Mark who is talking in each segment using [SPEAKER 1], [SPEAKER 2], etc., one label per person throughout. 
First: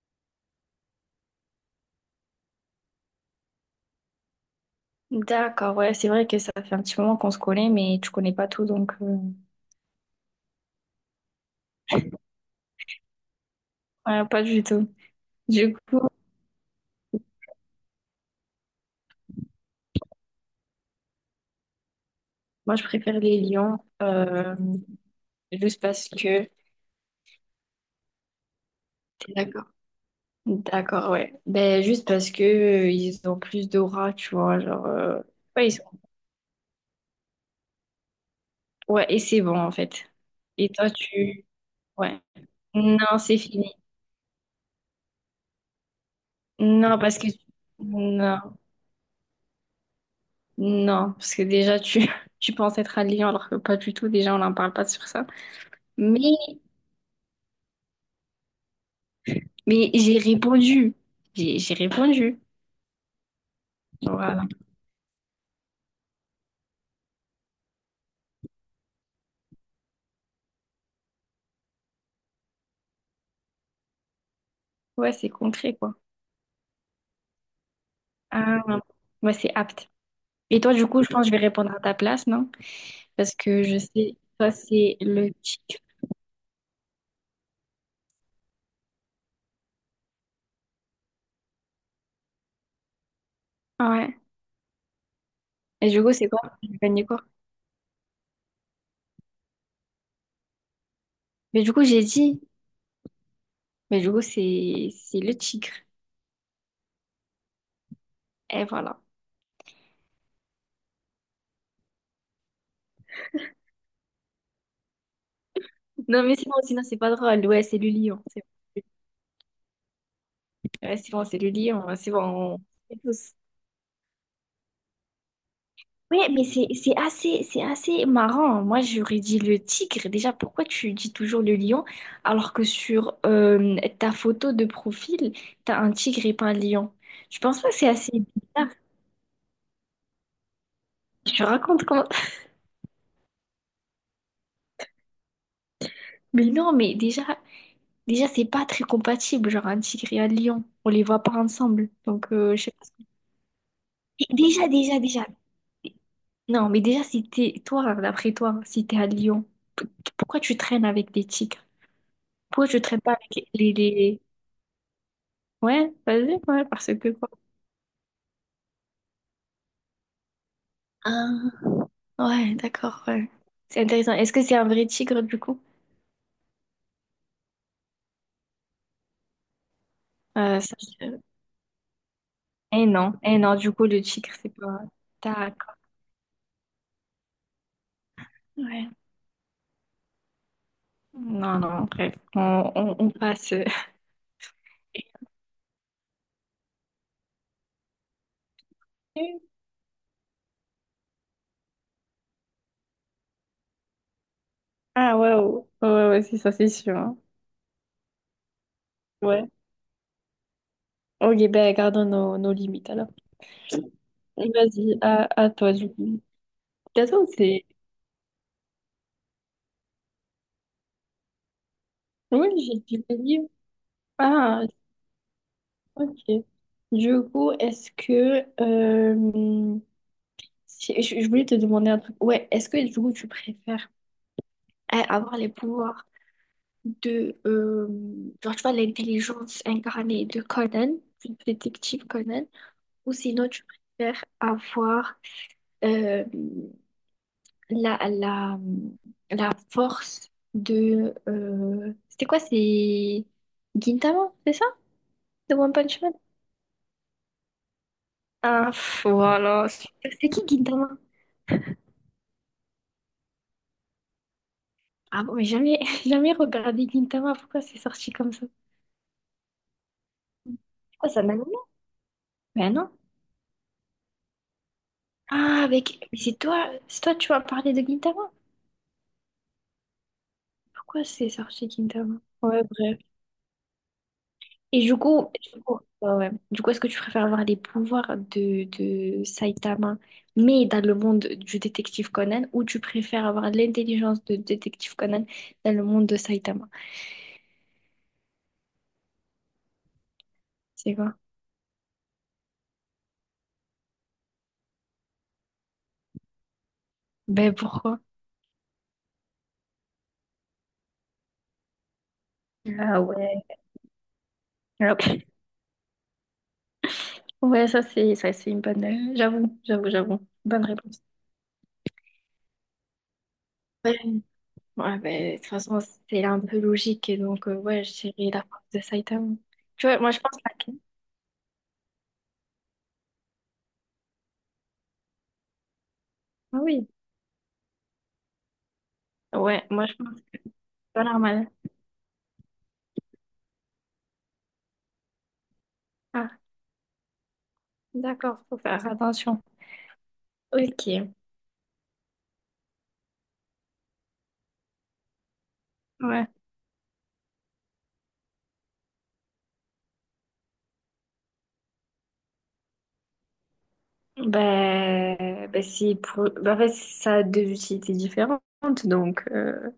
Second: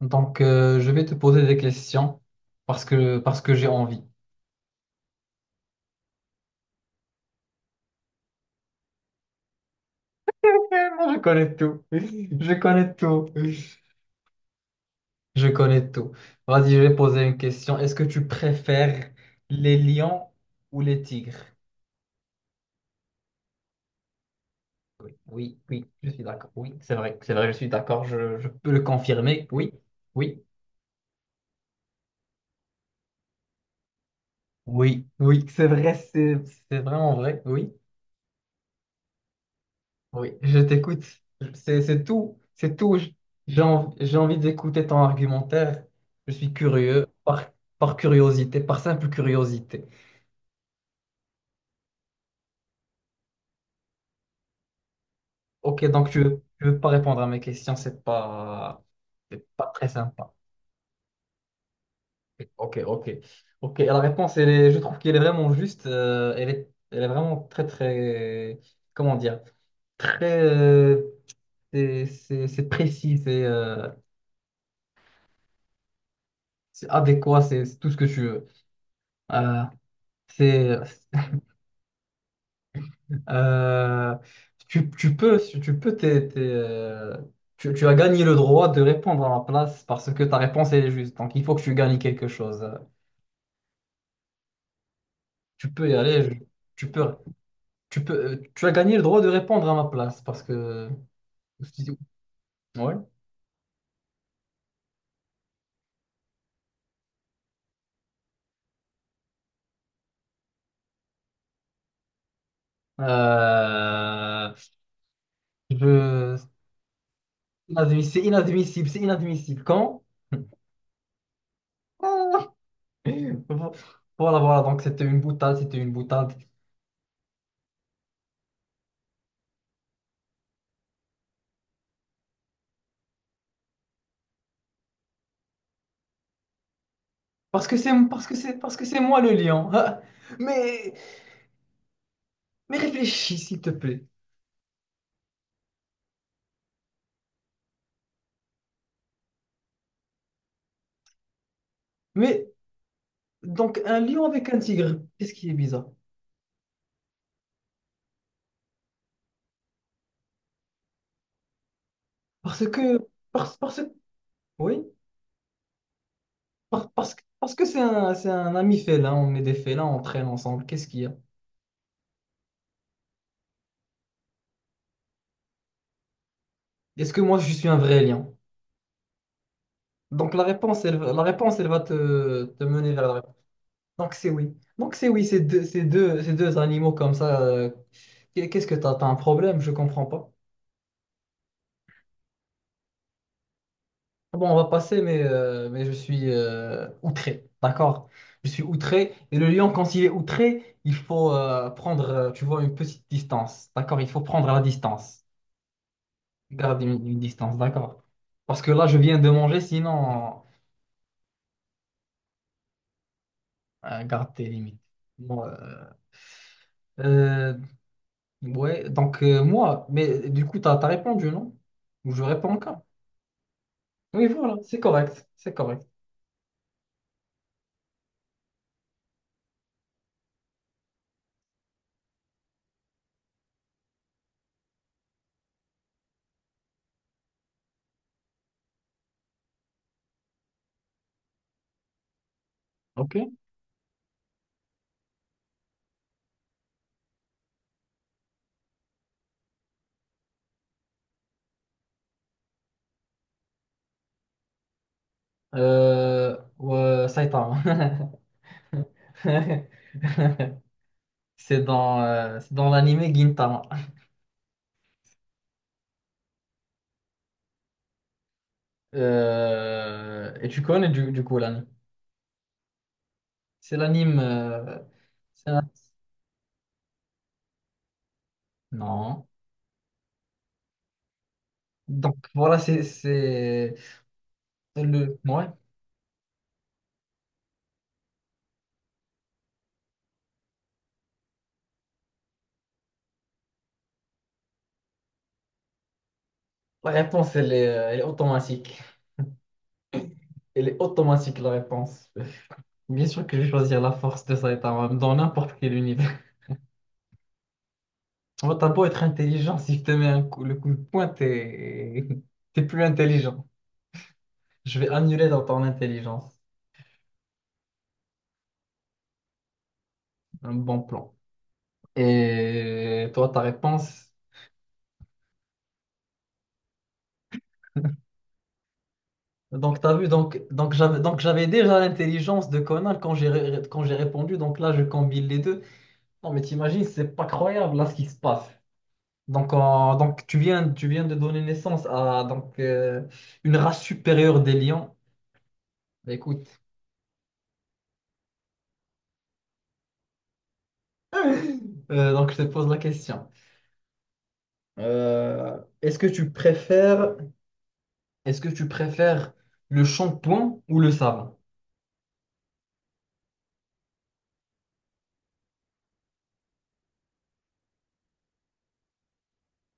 [SPEAKER 1] Donc, je vais te poser des questions parce que j'ai envie.
[SPEAKER 2] D'accord, ouais, c'est vrai que ça fait un petit moment qu'on se connaît, mais tu connais pas tout,
[SPEAKER 1] Eh, moi, je connais tout. Je connais tout.
[SPEAKER 2] ouais, pas du tout.
[SPEAKER 1] Je
[SPEAKER 2] Du
[SPEAKER 1] connais
[SPEAKER 2] coup,
[SPEAKER 1] tout. Vas-y, je vais poser une question. Est-ce que tu préfères les lions ou les tigres?
[SPEAKER 2] moi, je préfère les lions,
[SPEAKER 1] Oui, oui,
[SPEAKER 2] juste
[SPEAKER 1] oui,
[SPEAKER 2] parce
[SPEAKER 1] je suis
[SPEAKER 2] que...
[SPEAKER 1] d'accord. Oui, c'est vrai, je suis d'accord. Je peux le
[SPEAKER 2] T'es
[SPEAKER 1] confirmer.
[SPEAKER 2] d'accord?
[SPEAKER 1] Oui, oui,
[SPEAKER 2] D'accord, ouais. Ben, juste parce que ils ont plus d'aura, tu vois, genre...
[SPEAKER 1] oui,
[SPEAKER 2] euh,
[SPEAKER 1] oui,
[SPEAKER 2] Ouais, ils sont-
[SPEAKER 1] c'est vraiment vrai. Oui.
[SPEAKER 2] ouais, et c'est bon, en fait.
[SPEAKER 1] Oui, je
[SPEAKER 2] Et toi,
[SPEAKER 1] t'écoute.
[SPEAKER 2] tu...
[SPEAKER 1] C'est, c'est
[SPEAKER 2] Ouais.
[SPEAKER 1] tout. C'est tout.
[SPEAKER 2] Non, c'est
[SPEAKER 1] J'ai
[SPEAKER 2] fini.
[SPEAKER 1] envie, j'ai envie d'écouter ton argumentaire. Je suis
[SPEAKER 2] Non,
[SPEAKER 1] curieux
[SPEAKER 2] parce que...
[SPEAKER 1] par, Par
[SPEAKER 2] Non,
[SPEAKER 1] curiosité, par simple curiosité.
[SPEAKER 2] non, parce que déjà, tu penses être un lion, alors que pas du tout, déjà, on n'en parle pas sur ça.
[SPEAKER 1] Ok, donc
[SPEAKER 2] Mais...
[SPEAKER 1] tu veux pas répondre à mes questions, c'est pas très
[SPEAKER 2] Mais j'ai
[SPEAKER 1] sympa.
[SPEAKER 2] répondu. J'ai répondu.
[SPEAKER 1] Ok, ok. Ok, la réponse,
[SPEAKER 2] Voilà.
[SPEAKER 1] elle est- je trouve qu'elle est vraiment juste. Elle est, elle est vraiment très, comment dire, très, c'est précis,
[SPEAKER 2] Ouais, c'est concret, quoi.
[SPEAKER 1] c'est adéquat, c'est tout ce que tu veux.
[SPEAKER 2] Ah, ouais, c'est
[SPEAKER 1] Euh,
[SPEAKER 2] apte. Et toi,
[SPEAKER 1] c'est
[SPEAKER 2] du coup, je pense que je vais répondre à ta place, non? Parce que je
[SPEAKER 1] Euh,
[SPEAKER 2] sais, toi, c'est le
[SPEAKER 1] tu
[SPEAKER 2] tic.
[SPEAKER 1] peux t'es, tu as gagné le droit de répondre à ma place parce que ta réponse elle est juste. Donc il faut que tu gagnes quelque chose.
[SPEAKER 2] Ah, ouais.
[SPEAKER 1] Tu peux
[SPEAKER 2] Et
[SPEAKER 1] y
[SPEAKER 2] du coup,
[SPEAKER 1] aller.
[SPEAKER 2] c'est quoi? Je
[SPEAKER 1] Tu
[SPEAKER 2] gagnais
[SPEAKER 1] peux,
[SPEAKER 2] quoi?
[SPEAKER 1] tu peux, tu as gagné le droit de répondre à ma place parce que.
[SPEAKER 2] Mais du coup, j'ai dit.
[SPEAKER 1] Ouais.
[SPEAKER 2] Mais du coup, c'est le tigre. Et voilà.
[SPEAKER 1] Euh,
[SPEAKER 2] Non, mais
[SPEAKER 1] je-
[SPEAKER 2] sinon, sinon, c'est pas drôle. Ouais, c'est le
[SPEAKER 1] c'est
[SPEAKER 2] lion. C'est
[SPEAKER 1] inadmissible, c'est inadmissible.
[SPEAKER 2] ouais, c'est bon, c'est le lion. C'est bon. On tous.
[SPEAKER 1] Quand? Voilà, voilà. Donc c'était une boutade, c'était une
[SPEAKER 2] Oui,
[SPEAKER 1] boutade.
[SPEAKER 2] mais c'est assez, c'est assez marrant. Moi, j'aurais dit le tigre. Déjà, pourquoi tu dis toujours le lion alors que sur ta photo de profil, t'as un tigre et pas un lion? Je pense pas que c'est assez bizarre.
[SPEAKER 1] Parce que c'est moi le lion. Mais
[SPEAKER 2] Je raconte comment...
[SPEAKER 1] Mais réfléchis, s'il te plaît.
[SPEAKER 2] Mais non, mais déjà, déjà c'est pas très compatible, genre un tigre et un lion. On les voit pas ensemble. Donc,
[SPEAKER 1] Mais
[SPEAKER 2] euh, je sais pas.
[SPEAKER 1] donc, un lion
[SPEAKER 2] Et
[SPEAKER 1] avec un
[SPEAKER 2] déjà, déjà,
[SPEAKER 1] tigre,
[SPEAKER 2] déjà.
[SPEAKER 1] qu'est-ce qui est bizarre?
[SPEAKER 2] Non, mais déjà, si t'es... Toi, d'après toi, si t'es un lion, p- pourquoi tu traînes avec des tigres?
[SPEAKER 1] Parce
[SPEAKER 2] Pourquoi tu traînes
[SPEAKER 1] que.
[SPEAKER 2] pas avec
[SPEAKER 1] Parce, parce,
[SPEAKER 2] les...
[SPEAKER 1] oui,
[SPEAKER 2] Ouais, vas-y, ouais, parce que quoi.
[SPEAKER 1] parce que c'est un ami félin, on est des félins, on traîne ensemble. Qu'est-ce qu'il y a?
[SPEAKER 2] Ah, ouais, d'accord, ouais. C'est intéressant. Est-ce que c'est un vrai tigre du coup?
[SPEAKER 1] Est-ce que moi, je suis un vrai lion? Donc,
[SPEAKER 2] Euh, ça, je-
[SPEAKER 1] la réponse, elle va te mener vers la
[SPEAKER 2] non,
[SPEAKER 1] réponse.
[SPEAKER 2] eh non, du coup, le
[SPEAKER 1] Donc, c'est
[SPEAKER 2] tigre, c'est
[SPEAKER 1] oui.
[SPEAKER 2] pas.
[SPEAKER 1] Donc, c'est oui,
[SPEAKER 2] D'accord.
[SPEAKER 1] ces deux animaux comme ça. Qu'est-ce que
[SPEAKER 2] Ouais.
[SPEAKER 1] t'as? T'as un problème? Je comprends pas.
[SPEAKER 2] Non, non, bref, on passe.
[SPEAKER 1] Bon, on va passer, mais je suis outré, d'accord? Je suis outré. Et le lion, quand il est outré, il faut prendre, tu vois, une petite distance, d'accord? Il faut prendre la
[SPEAKER 2] Ah,
[SPEAKER 1] distance.
[SPEAKER 2] waouh. Ouais, ouais, ouais, c'est ça, c'est sûr, hein.
[SPEAKER 1] Une distance, d'accord? Parce que là, je viens de
[SPEAKER 2] Ouais.
[SPEAKER 1] manger, sinon,
[SPEAKER 2] Ok, ben, gardons nos limites alors.
[SPEAKER 1] garde tes limites.
[SPEAKER 2] Vas-y,
[SPEAKER 1] Bon,
[SPEAKER 2] à toi,
[SPEAKER 1] euh,
[SPEAKER 2] du coup. Attends,
[SPEAKER 1] euh,
[SPEAKER 2] c'est.
[SPEAKER 1] ouais, donc moi, mais du coup, t'as répondu, non? Ou je
[SPEAKER 2] Oui,
[SPEAKER 1] réponds encore?
[SPEAKER 2] j'ai du livre.
[SPEAKER 1] Oui, voilà,
[SPEAKER 2] Ah,
[SPEAKER 1] c'est correct, c'est correct.
[SPEAKER 2] ok. Du coup, est-ce que. Je voulais te demander un truc. Ouais, est-ce que du coup tu préfères avoir les pouvoirs de, genre tu vois, l'intelligence incarnée de Conan, du détective Conan, ou
[SPEAKER 1] Ok.
[SPEAKER 2] sinon tu préfères avoir euh, la, la, la force de... c'était quoi, c'est Gintama, c'est ça? De One Punch Man?
[SPEAKER 1] Ouais, ça y est.
[SPEAKER 2] Ah, pff, voilà. C'est qui Gintama?
[SPEAKER 1] C'est dans l'anime Gintama.
[SPEAKER 2] Ah bon, mais jamais, jamais regardé Gintama, pourquoi c'est sorti comme ça?
[SPEAKER 1] Et tu connais
[SPEAKER 2] Pourquoi ça
[SPEAKER 1] du
[SPEAKER 2] m'a
[SPEAKER 1] coup l'anime.
[SPEAKER 2] ben non.
[SPEAKER 1] C'est l'anime. C'est
[SPEAKER 2] Ah,
[SPEAKER 1] un-
[SPEAKER 2] avec... Mais c'est toi, tu m'as parlé de Gintama?
[SPEAKER 1] Non.
[SPEAKER 2] Pourquoi c'est sorti
[SPEAKER 1] Donc
[SPEAKER 2] Gintama?
[SPEAKER 1] voilà,
[SPEAKER 2] Ouais,
[SPEAKER 1] c'est
[SPEAKER 2] bref.
[SPEAKER 1] c'est- c'est
[SPEAKER 2] Et
[SPEAKER 1] le. Ouais.
[SPEAKER 2] du coup, ouais. Du coup, est-ce que tu préfères avoir les pouvoirs de Saitama, mais dans le monde du détective Conan, ou tu préfères avoir l'intelligence de détective Conan dans le monde de Saitama?
[SPEAKER 1] La réponse, elle est automatique. Elle est
[SPEAKER 2] C'est quoi?
[SPEAKER 1] automatique, la réponse. Bien sûr que je vais choisir la force de Saitama dans n'importe quel univers.
[SPEAKER 2] Ben pourquoi?
[SPEAKER 1] Bon, t'as beau être intelligent, si je te mets un coup, le coup de poing, t'es t'es plus
[SPEAKER 2] Ah ouais.
[SPEAKER 1] intelligent. Je vais
[SPEAKER 2] Ah, pff.
[SPEAKER 1] annuler dans ton intelligence.
[SPEAKER 2] Ouais, ça c'est une bonne. J'avoue.
[SPEAKER 1] Un
[SPEAKER 2] Bonne
[SPEAKER 1] bon
[SPEAKER 2] réponse.
[SPEAKER 1] plan. Et toi, ta réponse?
[SPEAKER 2] Ouais, ben, de toute façon, c'est un peu logique. Et donc, ouais, je dirais la prof de Saitama.
[SPEAKER 1] Donc, tu
[SPEAKER 2] Tu
[SPEAKER 1] as
[SPEAKER 2] vois,
[SPEAKER 1] vu,
[SPEAKER 2] moi, je pense
[SPEAKER 1] donc, donc
[SPEAKER 2] laquelle.
[SPEAKER 1] j'avais donc j'avais déjà l'intelligence de Conan quand j'ai répondu. Donc là, je combine les deux. Non, mais
[SPEAKER 2] Ah
[SPEAKER 1] t'imagines,
[SPEAKER 2] oui.
[SPEAKER 1] c'est pas croyable là ce qui se passe. Donc,
[SPEAKER 2] Ouais, moi, je
[SPEAKER 1] en-
[SPEAKER 2] pense que
[SPEAKER 1] donc
[SPEAKER 2] c'est
[SPEAKER 1] tu viens
[SPEAKER 2] pas
[SPEAKER 1] de donner
[SPEAKER 2] normal.
[SPEAKER 1] naissance à donc, une race supérieure des lions. Bah,
[SPEAKER 2] Ah,
[SPEAKER 1] écoute,
[SPEAKER 2] d'accord, faut faire attention. Ok.
[SPEAKER 1] donc je te pose la question. Euh, est-ce que
[SPEAKER 2] Ouais.
[SPEAKER 1] tu préfères, Est-ce que tu préfères le shampoing ou le savon?
[SPEAKER 2] Ben, ben si pour... ben, en fait, ça a deux utilités différentes. Donc,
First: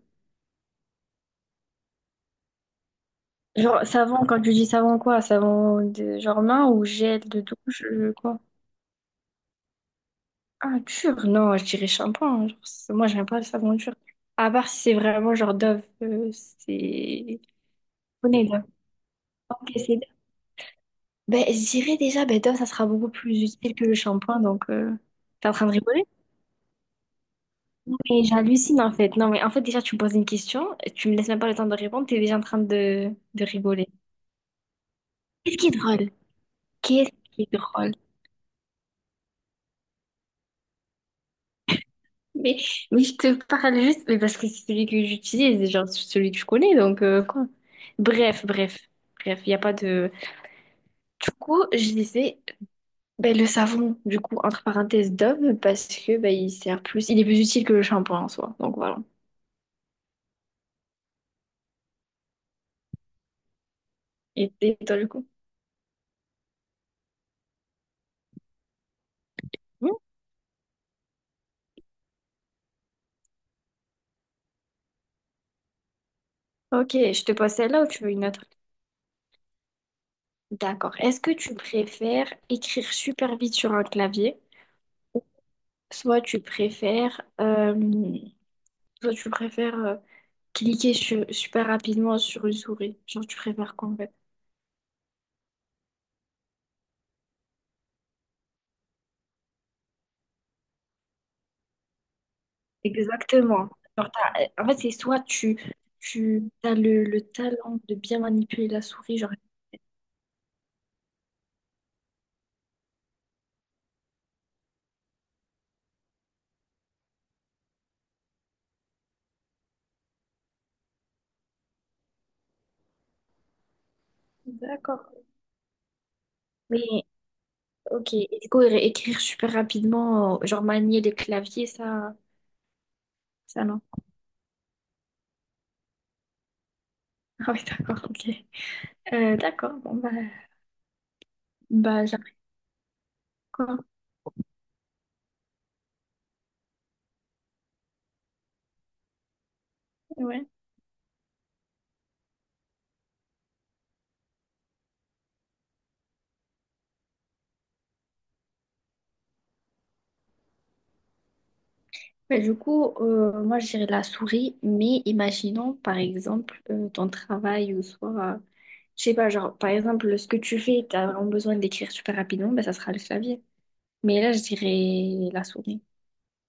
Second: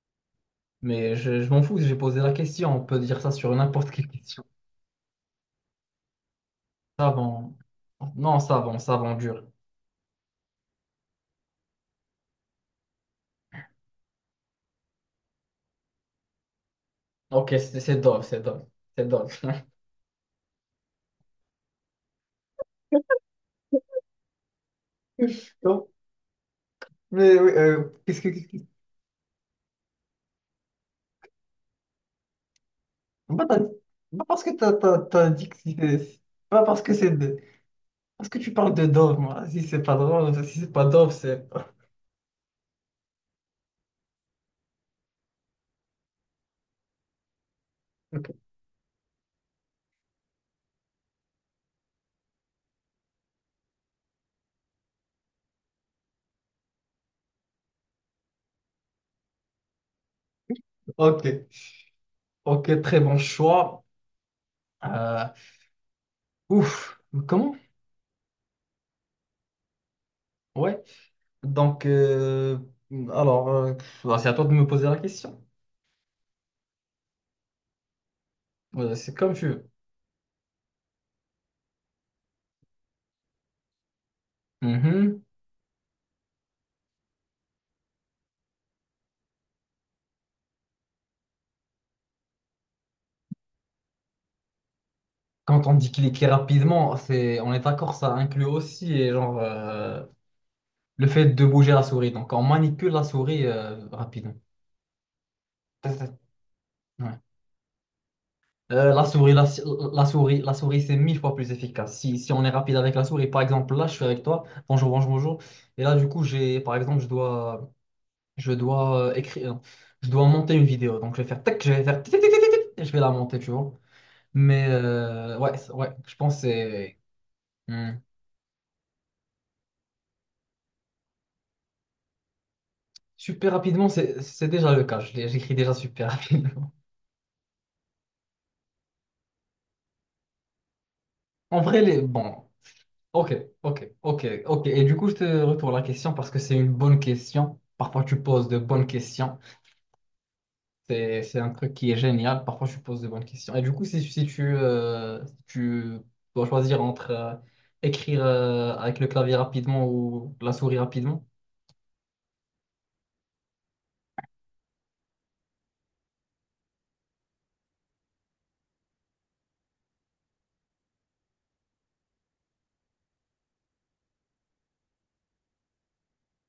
[SPEAKER 1] Mais je m'en fous, j'ai posé la question. On peut dire ça sur
[SPEAKER 2] genre,
[SPEAKER 1] n'importe quelle
[SPEAKER 2] savon, quand
[SPEAKER 1] question.
[SPEAKER 2] tu dis savon, quoi? Savon, de... genre main ou gel de
[SPEAKER 1] Savon.
[SPEAKER 2] douche,
[SPEAKER 1] Non,
[SPEAKER 2] quoi?
[SPEAKER 1] savon dur.
[SPEAKER 2] Ah, dur, non, je dirais shampoing, hein. Moi, j'aime pas le savon dur. À part si c'est vraiment genre Dove, c'est
[SPEAKER 1] Ok,
[SPEAKER 2] on est là.
[SPEAKER 1] c'est drôle.
[SPEAKER 2] Ok, c'est là. Ben, je dirais déjà, ben, Dove, ça sera beaucoup plus utile que le shampoing, donc t'es en train de
[SPEAKER 1] Non,
[SPEAKER 2] rigoler?
[SPEAKER 1] mais oui,
[SPEAKER 2] Non, mais
[SPEAKER 1] qu'est-ce que-
[SPEAKER 2] j'hallucine en fait. Non, mais en fait, déjà, tu me poses une question, tu me laisses même pas le temps de répondre, t'es déjà en train de
[SPEAKER 1] Bah, t'as-
[SPEAKER 2] rigoler.
[SPEAKER 1] Bah, parce que t'as dit que
[SPEAKER 2] Qu'est-ce qui est
[SPEAKER 1] c'était...
[SPEAKER 2] drôle?
[SPEAKER 1] Pas parce que
[SPEAKER 2] Qu'est-ce
[SPEAKER 1] c'est... de-
[SPEAKER 2] qui est drôle?
[SPEAKER 1] Parce que tu parles de Dove, moi. Si c'est pas drôle, si c'est pas Dove, c'est...
[SPEAKER 2] Mais, mais je te parle juste, mais parce que c'est celui que j'utilise, genre c'est celui que je connais, donc quoi.
[SPEAKER 1] Ok,
[SPEAKER 2] Bref, bref, bref, il n'y a pas de. Du coup, je disais, ben, le savon, du coup, entre parenthèses, Dove, parce que ben, il sert plus, il est plus utile que le shampoing en soi. Donc voilà.
[SPEAKER 1] ok, ok, très bon choix.
[SPEAKER 2] Et toi, du
[SPEAKER 1] Euh,
[SPEAKER 2] coup?
[SPEAKER 1] ouf, Comment?
[SPEAKER 2] Hmm.
[SPEAKER 1] Ouais. Donc, alors, euh, bah, c'est à toi de me poser la question.
[SPEAKER 2] Ok, je te pose celle-là ou tu veux une autre?
[SPEAKER 1] C'est comme tu veux.
[SPEAKER 2] D'accord. Est-ce que tu préfères écrire super vite sur un clavier,
[SPEAKER 1] Mhm.
[SPEAKER 2] soit tu préfères, soit tu préfères super rapidement sur une souris? Genre, tu préfères quoi en fait?
[SPEAKER 1] Quand on dit cliquer rapidement, c'est, on est d'accord, ça inclut aussi et genre. Le fait de bouger la souris. Donc, on manipule la souris
[SPEAKER 2] Exactement.
[SPEAKER 1] rapidement.
[SPEAKER 2] En fait, c'est soit
[SPEAKER 1] Tac, tac.
[SPEAKER 2] tu as
[SPEAKER 1] Ouais.
[SPEAKER 2] le talent de bien manipuler la
[SPEAKER 1] Euh, la
[SPEAKER 2] souris,
[SPEAKER 1] souris,
[SPEAKER 2] genre.
[SPEAKER 1] la, si- la souris, c'est mille fois plus efficace. Si on est rapide avec la souris, par exemple, là, je suis avec toi. Bonjour, bonjour, bonjour. Et là, du coup, j'ai, par exemple, je dois écrire, non, je dois monter une vidéo. Donc, je vais faire tac, je vais faire tic, tic, tic, tic, tic, tic, et je vais la monter, tu vois. Mais
[SPEAKER 2] D'accord.
[SPEAKER 1] ouais, ouais, je pense que c'est
[SPEAKER 2] Mais
[SPEAKER 1] hmm.
[SPEAKER 2] ok, et du coup, écrire super rapidement, genre manier les claviers, ça,
[SPEAKER 1] Super
[SPEAKER 2] ça non.
[SPEAKER 1] rapidement, c'est déjà le cas. J'écris déjà super rapidement.
[SPEAKER 2] Ah oui, d'accord, ok. D'accord, bon, bah,
[SPEAKER 1] En vrai, les,
[SPEAKER 2] bah j'ai appris
[SPEAKER 1] bon, ok,
[SPEAKER 2] quoi.
[SPEAKER 1] ok, ok, ok. Et du coup, je te retourne la question parce que c'est une bonne question. Parfois, tu poses de bonnes questions.
[SPEAKER 2] Ouais.
[SPEAKER 1] C'est un truc qui est génial. Parfois, tu poses de bonnes questions. Et du coup, si tu, si tu dois choisir entre écrire avec le clavier rapidement ou la souris rapidement,
[SPEAKER 2] Bah, du coup, moi, je dirais la souris, mais imaginons, par exemple, ton travail ou soit, je sais pas, genre, par exemple, ce que tu fais, t'as vraiment besoin d'écrire super rapidement, bah, ça sera le clavier. Mais là, je dirais la souris.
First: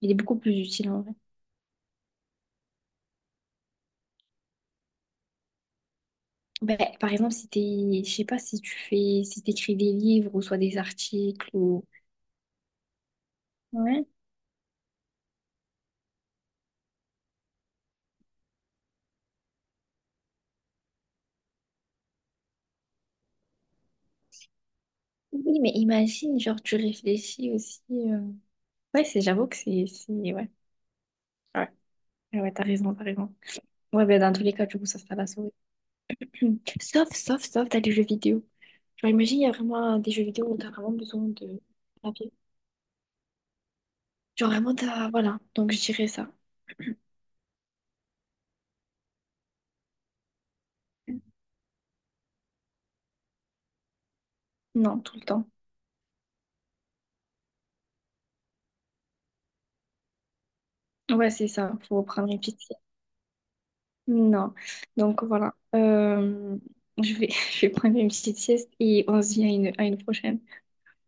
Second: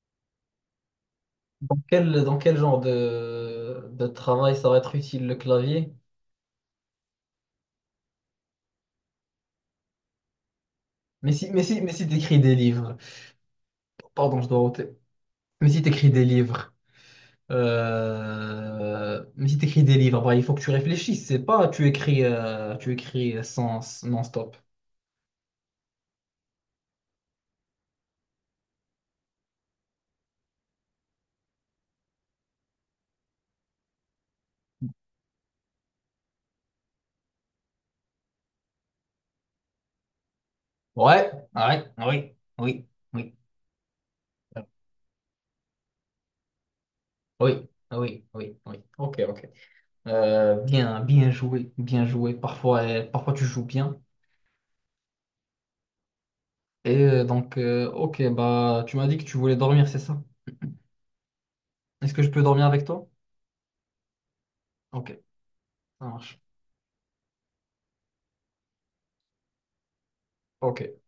[SPEAKER 2] Il est beaucoup plus utile en vrai.
[SPEAKER 1] dans dans quel genre de travail ça va être utile le clavier?
[SPEAKER 2] Ben, par exemple, si t'es, je sais pas si tu fais, si t'écris des livres ou soit des articles ou
[SPEAKER 1] Mais si tu écris des livres,
[SPEAKER 2] ouais.
[SPEAKER 1] pardon, je dois ôter. Mais si tu écris des livres. Mais si tu écris des livres, bah, il faut que tu réfléchisses. C'est pas tu écris, tu écris sans non-stop.
[SPEAKER 2] Oui, mais imagine, genre, tu réfléchis aussi. Ouais, j'avoue que ouais. Ouais, ouais, t'as raison, t'as raison. Ouais, ben dans tous les cas, du coup, ça sera la souris. Sauf, t'as des jeux vidéo. Genre, imagine, il y a vraiment des jeux vidéo où t'as vraiment besoin
[SPEAKER 1] Ouais,
[SPEAKER 2] de
[SPEAKER 1] ouais,
[SPEAKER 2] papier.
[SPEAKER 1] oui, oui, oui,
[SPEAKER 2] Genre, vraiment, t'as. Voilà. Donc, je dirais ça.
[SPEAKER 1] oui, oui, oui, oui. Ok, ok. Bien joué, bien joué. Parfois, parfois tu joues bien.
[SPEAKER 2] Non, tout le temps.
[SPEAKER 1] Et ok, bah, tu m'as dit que tu voulais dormir, c'est ça?
[SPEAKER 2] Ouais, c'est ça. Faut
[SPEAKER 1] Est-ce que je
[SPEAKER 2] prendre une
[SPEAKER 1] peux
[SPEAKER 2] petite
[SPEAKER 1] dormir
[SPEAKER 2] sieste.
[SPEAKER 1] avec toi?
[SPEAKER 2] Non.
[SPEAKER 1] Ok,
[SPEAKER 2] Donc, voilà.
[SPEAKER 1] ça marche.
[SPEAKER 2] Je vais, je vais prendre une petite sieste et on se dit à à une prochaine.
[SPEAKER 1] Ok.